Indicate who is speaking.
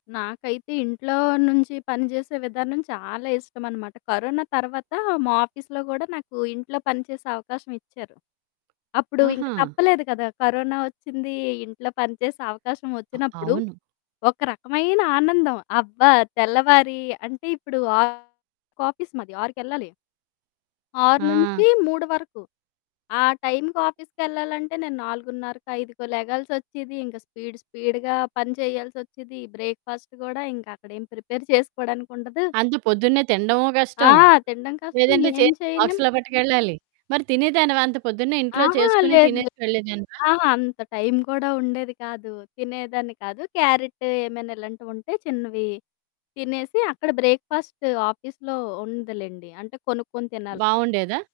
Speaker 1: నాకైతే ఇంట్లో నుంచి పని జేసే విధానం చాలా ఇష్టమనమాట. కరోన తర్వాత మా ఆఫీస్‌లో గూడా నాకింట్లో పని చేసే అవకాశమిచ్చారు. అప్పుడు ఇంక
Speaker 2: ఆహా!
Speaker 1: తప్పలేదు కదా కరోనా వచ్చింది, ఇంట్లో పని చేసే అవకాశం
Speaker 2: అ
Speaker 1: వచ్చినప్పుడు,
Speaker 2: అవును.
Speaker 1: ఒక రకమైన ఆనందం అబ్బా! తెల్లవారి అంటే ఇప్పుడు 6కి ఆఫీస్ మాది ఆరుకెళ్ళాలి. ఆరు
Speaker 2: ఆ!
Speaker 1: నుంచి మూడు వరకు ఆ టైంకి ఆఫీస్‌కెళ్ళాలంటే నేను 4:30కో, 5కో లెగాల్సి వచ్చేది. ఇంక స్పీడ్ స్పీడ్‌గా పని చేయాల్సి వచ్చేది. బ్రేక్ ఫాస్ట్ గూడా ఇంకా అక్కడేం ప్రిపేర్ చేసుకోడానికుండదు.
Speaker 2: అంత పొద్దున్నే తినడము
Speaker 1: ఆ!
Speaker 2: కష్టం.
Speaker 1: తినడం కష్టం
Speaker 2: లేదంటే
Speaker 1: ఏం
Speaker 2: చేసి
Speaker 1: చేయలేం.
Speaker 2: బాక్స్‌లో పట్టుకెళ్ళాలి. మరి తినేదానివా అంత పొద్దున్నే ఇంట్లో
Speaker 1: అహా!
Speaker 2: చేసుకొని
Speaker 1: లేదు లేదు.
Speaker 2: తినేసి వెళ్ళేదానివా?
Speaker 1: అహా! అంత టైం కూడా ఉండేది కాదు, తినేదాన్ని కాదు. క్యారెట్ ఏమైనా ఇలాంటివి ఉంటే చిన్నవి తినేసి అక్కడ బ్రేక్ ఫాస్ట్ ఆఫీస్‌లో ఉందిలేండి అంటే కొనుక్కొని తినాలి.
Speaker 2: బాగుండేదా?